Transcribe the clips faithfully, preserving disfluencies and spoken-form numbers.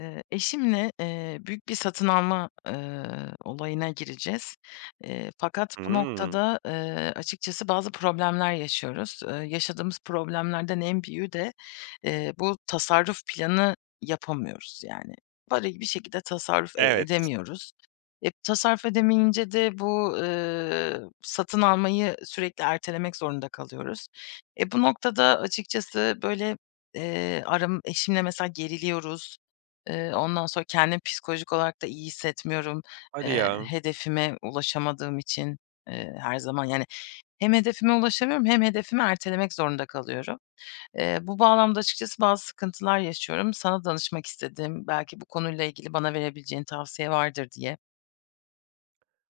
Eee, eşimle, eee, büyük bir satın alma, eee, olayına gireceğiz. Eee, fakat bu Hımm. noktada, eee, açıkçası bazı problemler yaşıyoruz. Eee, yaşadığımız problemlerden en büyüğü de, eee, bu tasarruf planı yapamıyoruz. Yani parayı bir şekilde tasarruf e Evet. edemiyoruz. E, tasarruf edemeyince de bu, eee, satın almayı sürekli ertelemek zorunda kalıyoruz. E, bu noktada açıkçası böyle, eee, aram eşimle mesela geriliyoruz. Eee, ondan sonra kendimi psikolojik olarak da iyi hissetmiyorum. Hadi Eee, ya. Hedefime ulaşamadığım için, eee, her zaman yani hem hedefime ulaşamıyorum hem hedefimi ertelemek zorunda kalıyorum. Eee, bu bağlamda açıkçası bazı sıkıntılar yaşıyorum. Sana danışmak istedim. Belki bu konuyla ilgili bana verebileceğin tavsiye vardır diye.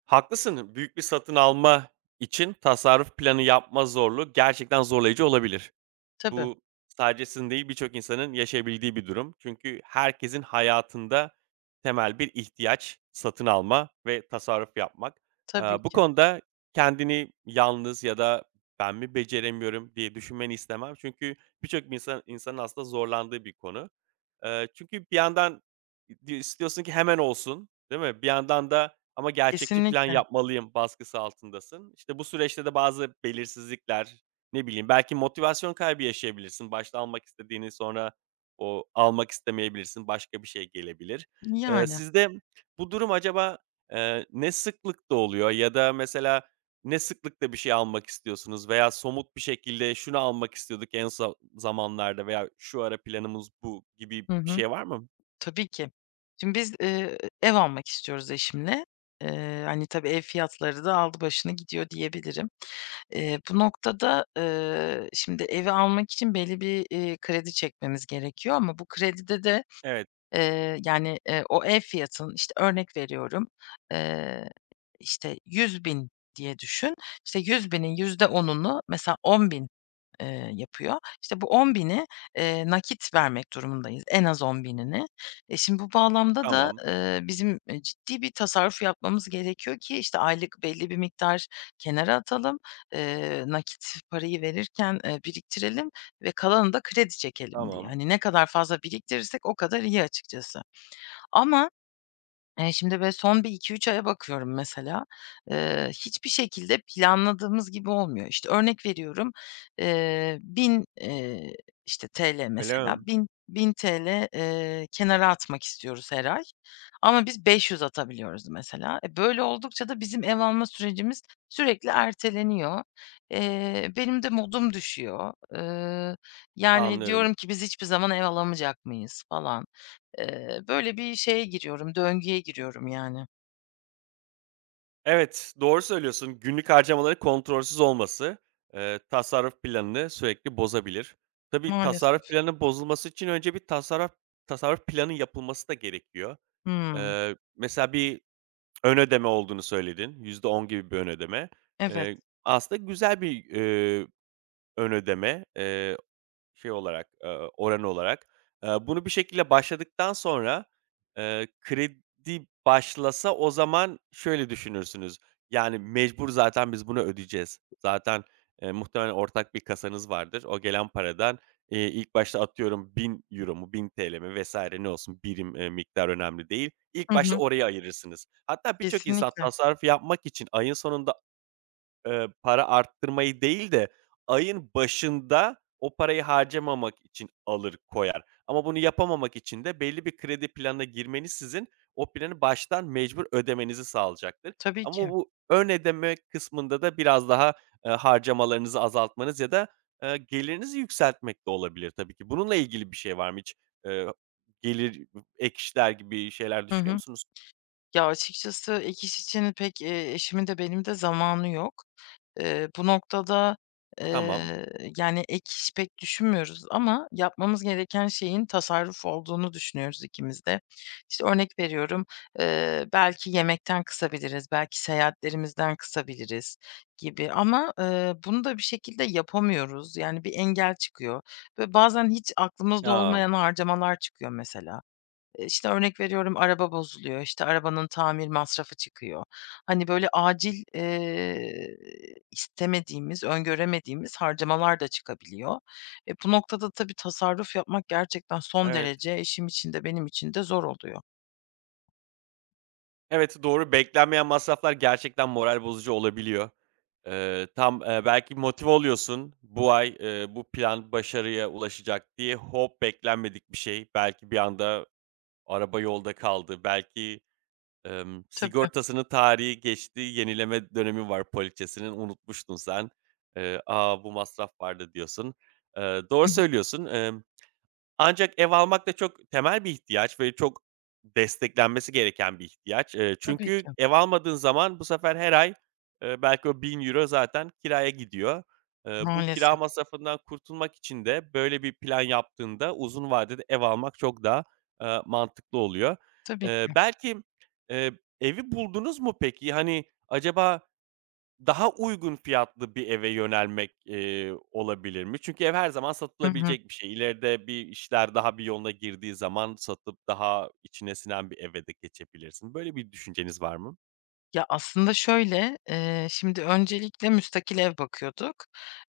Haklısın, büyük bir satın alma için tasarruf planı yapma zorluğu gerçekten zorlayıcı olabilir. Tabii, Bu sadece sizin değil, birçok insanın yaşayabildiği bir durum. Çünkü herkesin hayatında temel bir ihtiyaç satın alma ve tasarruf yapmak. Eee, tabii bu ki. konuda kendini yalnız ya da "Ben mi beceremiyorum?" diye düşünmeni istemem. Çünkü birçok insan insanın aslında zorlandığı bir konu. Eee, çünkü bir yandan di istiyorsun ki hemen olsun, değil mi? Bir yandan da ama gerçekçi plan Kesinlikle. yapmalıyım baskısı altındasın. İşte, bu süreçte de bazı belirsizlikler, ne bileyim, belki motivasyon kaybı yaşayabilirsin. Başta almak istediğini sonra o almak istemeyebilirsin, başka bir şey gelebilir. Eee, Yani. sizde bu durum acaba, eee, ne sıklıkta oluyor ya da mesela ne sıklıkta bir şey almak istiyorsunuz veya somut bir şekilde şunu almak istiyorduk en son zamanlarda veya şu ara planımız bu gibi bir Hı hı. şey var mı? Tabii ki. Şimdi biz, eee, ev almak istiyoruz eşimle. Eee, hani, tabii ev fiyatları da aldı başını gidiyor diyebilirim. Eee, bu noktada, eee, şimdi evi almak için belli bir, eee, kredi çekmemiz gerekiyor ama bu kredide de, Evet, eee, yani, eee, o ev fiyatının, işte, örnek veriyorum, eee, işte, yüz bin diye düşün. İşte, yüz binin yüzde onunu mesela on bin eee, yapıyor. İşte bu on bini, eee, nakit vermek durumundayız, en az on binini. E, şimdi bu bağlamda da, tamam, eee, bizim, eee, ciddi bir tasarruf yapmamız gerekiyor ki işte aylık belli bir miktar kenara atalım, eee, nakit parayı verirken, eee, biriktirelim ve kalanını da kredi çekelim diye. tamam. Hani ne kadar fazla biriktirirsek o kadar iyi açıkçası. Ama Eee, şimdi böyle son bir iki üç aya bakıyorum mesela. Eee, hiçbir şekilde planladığımız gibi olmuyor. İşte, örnek veriyorum, eee, bin, eee, işte, T L Öyle mesela, mi? bin 1000 T L, eee, kenara atmak istiyoruz her ay ama biz beş yüz atabiliyoruz mesela. E, böyle oldukça da bizim ev alma sürecimiz sürekli erteleniyor. Eee, benim de modum düşüyor. Eee, yani Anlıyorum. diyorum ki biz hiçbir zaman ev alamayacak mıyız falan. Eee, böyle bir şeye giriyorum, döngüye giriyorum yani. Evet, doğru söylüyorsun. Günlük harcamaların kontrolsüz olması, eee, tasarruf planını sürekli bozabilir. Tabii Maalesef. tasarruf planının bozulması için önce bir tasarruf tasarruf planı yapılması da gerekiyor. Hımm. Eee, mesela bir ön ödeme olduğunu söyledin. Yüzde on gibi bir ön ödeme. Evet. Eee, aslında güzel bir, eee, ön ödeme. Eee şey olarak, eee, oranı olarak. Eee, bunu bir şekilde başladıktan sonra, eee, kredi başlasa o zaman şöyle düşünürsünüz: "Yani, mecbur zaten biz bunu ödeyeceğiz. Zaten, eee, muhtemelen ortak bir kasanız vardır. O gelen paradan, eee, ilk başta atıyorum bin euro mu, ₺bin mi vesaire ne olsun birim, eee, miktar önemli değil. İlk Hı başta hı. oraya ayırırsınız." Hatta birçok insan Kesinlikle. tasarruf yapmak için ayın sonunda Eee, para arttırmayı değil de ayın başında o parayı harcamamak için alır koyar. Ama bunu yapamamak için de belli bir kredi planına girmeniz sizin o planı baştan mecbur ödemenizi sağlayacaktır. Tabii Ama ki. bu ön ödeme kısmında da biraz daha, eee, harcamalarınızı azaltmanız ya da, eee, gelirinizi yükseltmek de olabilir tabii ki. Bununla ilgili bir şey var mı hiç? Eee, gelir ek işler gibi şeyler Hı düşünüyor hı. musunuz? Ya, açıkçası ek iş için pek, eee, eşimin de benim de zamanı yok. Eee, bu noktada, Tamam. eee, yani, ek iş pek düşünmüyoruz ama yapmamız gereken şeyin tasarruf olduğunu düşünüyoruz ikimiz de. İşte, örnek veriyorum, eee, belki yemekten kısabiliriz, belki seyahatlerimizden kısabiliriz gibi ama, eee, bunu da bir şekilde yapamıyoruz. Yani, bir engel çıkıyor ve bazen hiç aklımızda A! olmayan harcamalar çıkıyor mesela. Eee, işte, örnek veriyorum, araba bozuluyor, işte, arabanın tamir masrafı çıkıyor. Hani, böyle acil, eee, istemediğimiz, öngöremediğimiz harcamalar da çıkabiliyor. E, bu noktada tabii tasarruf yapmak gerçekten son Evet. derece eşim için de benim için de zor oluyor. Evet, doğru. Beklenmeyen masraflar gerçekten moral bozucu olabiliyor. Eee, tam, eee, belki motive oluyorsun. Bu ay, eee, bu plan başarıya ulaşacak diye hop beklenmedik bir şey. Belki bir anda araba yolda kaldı. Belki, emm, Tabii. sigortasının tarihi geçti, yenileme dönemi var poliçesinin, unutmuştun sen. Eee, "A, bu masraf vardı." diyorsun. Eee, doğru Hı hı. söylüyorsun. Emm ancak ev almak da çok temel bir ihtiyaç ve çok desteklenmesi gereken bir ihtiyaç. Eee, Tabii çünkü ki. ev almadığın zaman bu sefer her ay, eee, belki o bin euro zaten kiraya gidiyor. Eee, bu kira Maalesef. masrafından kurtulmak için de böyle bir plan yaptığında uzun vadede ev almak çok daha, eee, mantıklı oluyor. Tabii Eee, ki. belki, eee, evi buldunuz mu peki? Hani, acaba daha uygun fiyatlı bir eve yönelmek, eee, olabilir mi? Çünkü ev her zaman Hı hı. satılabilecek bir şey. İleride bir işler daha bir yoluna girdiği zaman satıp daha içine sinen bir eve de geçebilirsin. Böyle bir düşünceniz var mı? Ya, aslında şöyle, eee, şimdi öncelikle müstakil ev bakıyorduk.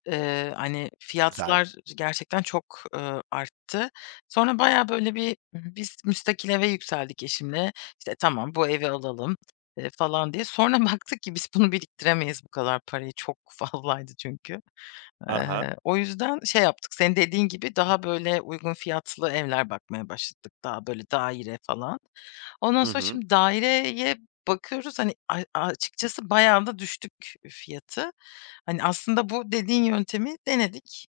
Eee, hani, Güzel. fiyatlar gerçekten çok, eee, arttı. Sonra baya böyle, bir biz müstakil eve yükseldik eşimle. İşte, "Tamam, bu evi alalım." eee, falan diye. Sonra baktık ki biz bunu biriktiremeyiz bu kadar parayı. Çok fazlaydı çünkü. Ha ha. Eee, o yüzden şey yaptık, senin dediğin gibi daha böyle uygun fiyatlı evler bakmaya başladık. Daha böyle daire falan. Ondan Hı sonra hı. şimdi daireye bakıyoruz, hani, a açıkçası bayağı da düştük fiyatı. Hani, aslında bu dediğin yöntemi denedik.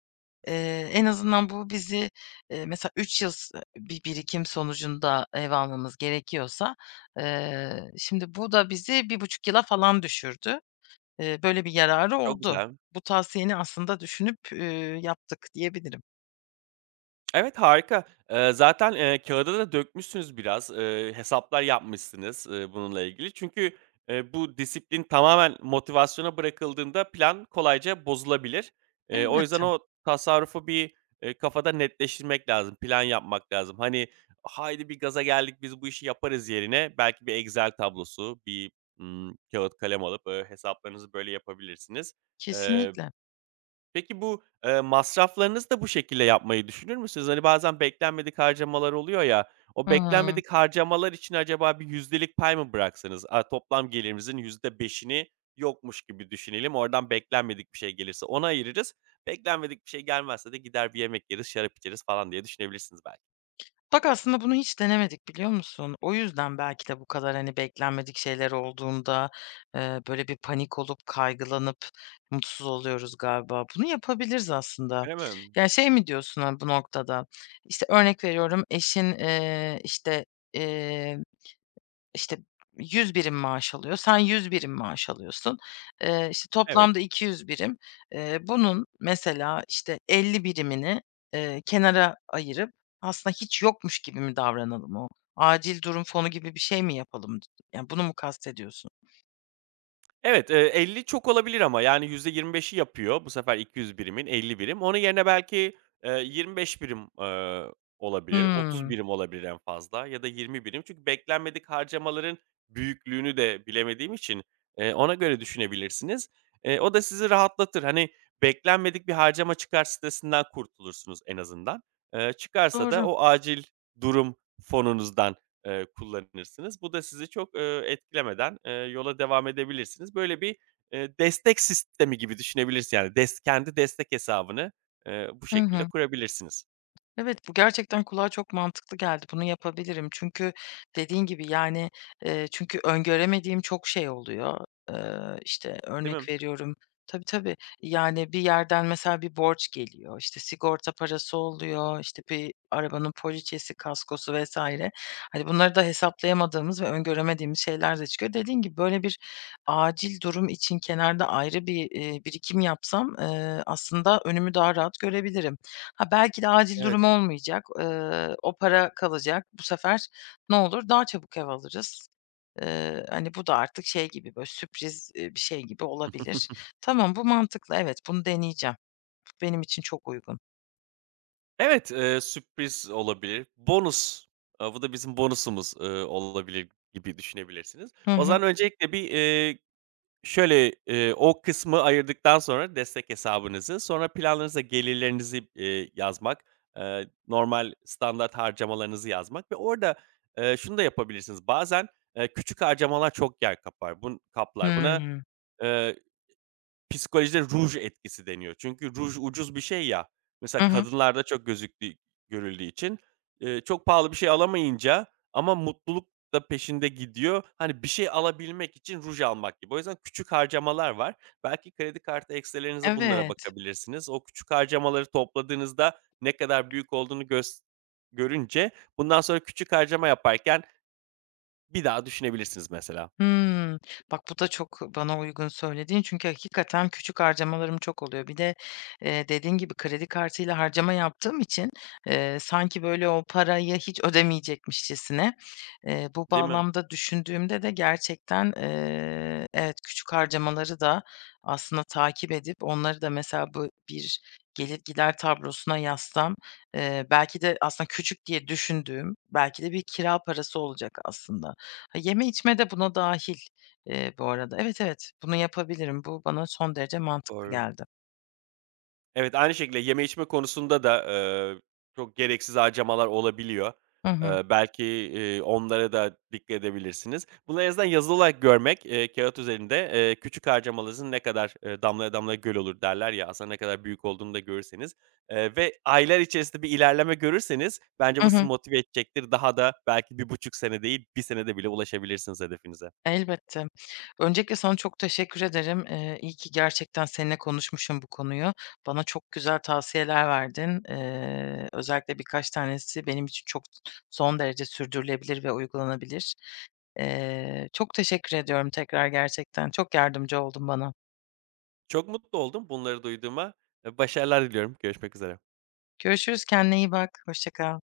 Eee, en azından bu bizi, eee, mesela üç yıl s bir birikim sonucunda ev almamız gerekiyorsa, eee, şimdi bu da bizi bir buçuk yıla falan düşürdü. Eee, böyle bir yararı Çok oldu. güzel. Bu tavsiyeni aslında düşünüp, eee, yaptık diyebilirim. Evet, harika. Eee, zaten, eee, kâğıda da dökmüşsünüz biraz, eee, hesaplar yapmışsınız, eee, bununla ilgili. Çünkü, eee, bu disiplin tamamen motivasyona bırakıldığında plan kolayca bozulabilir. Eee, o yüzden Elbette, o tasarrufu bir, eee, kafada netleştirmek lazım, plan yapmak lazım. Hani, "Haydi bir gaza geldik, biz bu işi yaparız." yerine belki bir Excel tablosu, bir, ımm, kâğıt kalem alıp, eee, hesaplarınızı böyle yapabilirsiniz. kesinlikle. Peki bu, eee, masraflarınızı da bu şekilde yapmayı düşünür müsünüz? Hani, bazen beklenmedik harcamalar oluyor ya, o Hı hı. beklenmedik harcamalar için acaba bir yüzdelik pay mı bıraksanız? A, toplam gelirimizin yüzde beşini yokmuş gibi düşünelim, oradan beklenmedik bir şey gelirse ona ayırırız, beklenmedik bir şey gelmezse de gider bir yemek yeriz, şarap içeriz falan diye düşünebilirsiniz belki. Bak aslında bunu hiç denemedik biliyor musun? O yüzden belki de bu kadar, hani, beklenmedik şeyler olduğunda, eee, böyle bir panik olup, kaygılanıp mutsuz oluyoruz galiba. Bunu yapabiliriz aslında. Öyle mi? Ya, şey mi diyorsun, hani, bu noktada? İşte, örnek veriyorum, eşin, eee, işte, eee İşte, yüz birim maaş alıyor, sen yüz birim maaş alıyorsun. Eee, işte, Evet. toplamda iki yüz birim. Eee, bunun mesela, işte, elli birimini, eee, kenara ayırıp aslında hiç yokmuş gibi mi davranalım? O acil durum fonu gibi bir şey mi yapalım? Yani, bunu mu kastediyorsun? Evet, eee, elli çok olabilir ama yani yüzde yirmi beşi yapıyor bu sefer iki yüz birimin, elli birim. Onun yerine belki, eee, yirmi beş birim, eee, olabilir, otuz Hımm. birim olabilir en fazla ya da yirmi birim. Çünkü beklenmedik harcamaların büyüklüğünü de bilemediğim için, eee, ona göre düşünebilirsiniz. Eee, o da sizi rahatlatır. Hani, beklenmedik bir harcama çıkar stresinden kurtulursunuz en azından. Eee, çıkarsa da Doğru. o acil durum fonunuzdan eee, kullanırsınız. Bu da sizi çok, eee, etkilemeden, eee, yola devam edebilirsiniz. Böyle bir, eee, destek sistemi gibi düşünebilirsin. Yani des kendi destek hesabını, eee, bu Hı şekilde hı. kurabilirsiniz, Evet, bu gerçekten kulağa çok mantıklı geldi. Bunu yapabilirim. Çünkü dediğin gibi, yani, eee, çünkü öngöremediğim çok şey oluyor. Eee, işte, değil mi? örnek veriyorum. Tabii, tabii. Yani, bir yerden mesela bir borç geliyor, işte, sigorta parası oluyor, işte, bir arabanın poliçesi, kaskosu vesaire. Hani, bunları da hesaplayamadığımız ve öngöremediğimiz şeyler de çıkıyor. Dediğin gibi, böyle bir acil durum için kenarda ayrı bir, eee, birikim yapsam, eee, aslında önümü daha rahat görebilirim. Ha, belki de acil Evet. durum olmayacak. Eee, o para kalacak. Bu sefer ne olur? Daha çabuk ev alırız. Eee, hani, bu da artık şey gibi, böyle, sürpriz, eee, bir şey gibi olabilir. Tamam, bu mantıklı. Evet, bunu deneyeceğim. Benim için çok uygun. Evet, eee, sürpriz olabilir. Bonus, eee, bu da bizim bonusumuz, eee, olabilir gibi düşünebilirsiniz. Hı O hı. zaman öncelikle bir, eee, şöyle, eee, o kısmı ayırdıktan sonra destek hesabınızı, sonra planlarınıza gelirlerinizi, eee, yazmak, eee, normal standart harcamalarınızı yazmak ve orada, eee, şunu da yapabilirsiniz. Bazen, eee, küçük harcamalar çok yer kapar bun kaplar. Buna, Hımm. eee psikolojide ruj etkisi deniyor. Çünkü ruj ucuz bir şey ya. Hı Mesela hı. kadınlarda çok gözüktüğü görüldüğü için, eee, çok pahalı bir şey alamayınca ama mutluluk da peşinde gidiyor. Hani, bir şey alabilmek için ruj almak gibi. O yüzden küçük harcamalar var. Belki kredi kartı ekstrelerinize bunlara Evet. bakabilirsiniz. O küçük harcamaları topladığınızda ne kadar büyük olduğunu gös görünce bundan sonra küçük harcama yaparken bir daha düşünebilirsiniz mesela. Hımm. Bak, bu da çok bana uygun söylediğin çünkü hakikaten küçük harcamalarım çok oluyor. Bir de, eee, dediğin gibi kredi kartıyla harcama yaptığım için, eee, sanki böyle o parayı hiç ödemeyecekmişçesine, eee, bu Değil mi? bağlamda düşündüğümde de gerçekten, eee, evet, küçük harcamaları da aslında takip edip onları da mesela bu bir gelir gider tablosuna yazsam. Eee, belki de aslında küçük diye düşündüğüm, belki de bir kira parası olacak aslında. Ha, yeme içme de buna dahil. Eee, bu arada, evet, evet, bunu yapabilirim. Bu bana son derece mantıklı Doğru. geldi. Evet, aynı şekilde yeme içme konusunda da, eee, çok gereksiz harcamalar olabiliyor. Hı hı. Eee, belki, eee, onlara da dikkat edebilirsiniz. Bunları en azından yazılı olarak görmek, eee, kâğıt üzerinde, eee, "Küçük harcamanızın ne kadar, eee, damlaya damlaya göl olur." derler ya, aslında ne kadar büyük olduğunu da görürseniz, eee, ve aylar içerisinde bir ilerleme görürseniz bence Hı bu sizi hı. motive edecektir. Daha da belki bir buçuk sene değil, bir senede bile ulaşabilirsiniz hedefinize. Elbette. Öncelikle sana çok teşekkür ederim. Eee, iyi ki gerçekten seninle konuşmuşum bu konuyu. Bana çok güzel tavsiyeler verdin. Eee, özellikle birkaç tanesi benim için çok son derece sürdürülebilir ve uygulanabilir. Eee, çok teşekkür ediyorum tekrar gerçekten. Çok yardımcı oldun bana. Çok mutlu oldum bunları duyduğuma. Eee, başarılar diliyorum. Görüşmek üzere. Görüşürüz. Kendine iyi bak. Hoşça kal.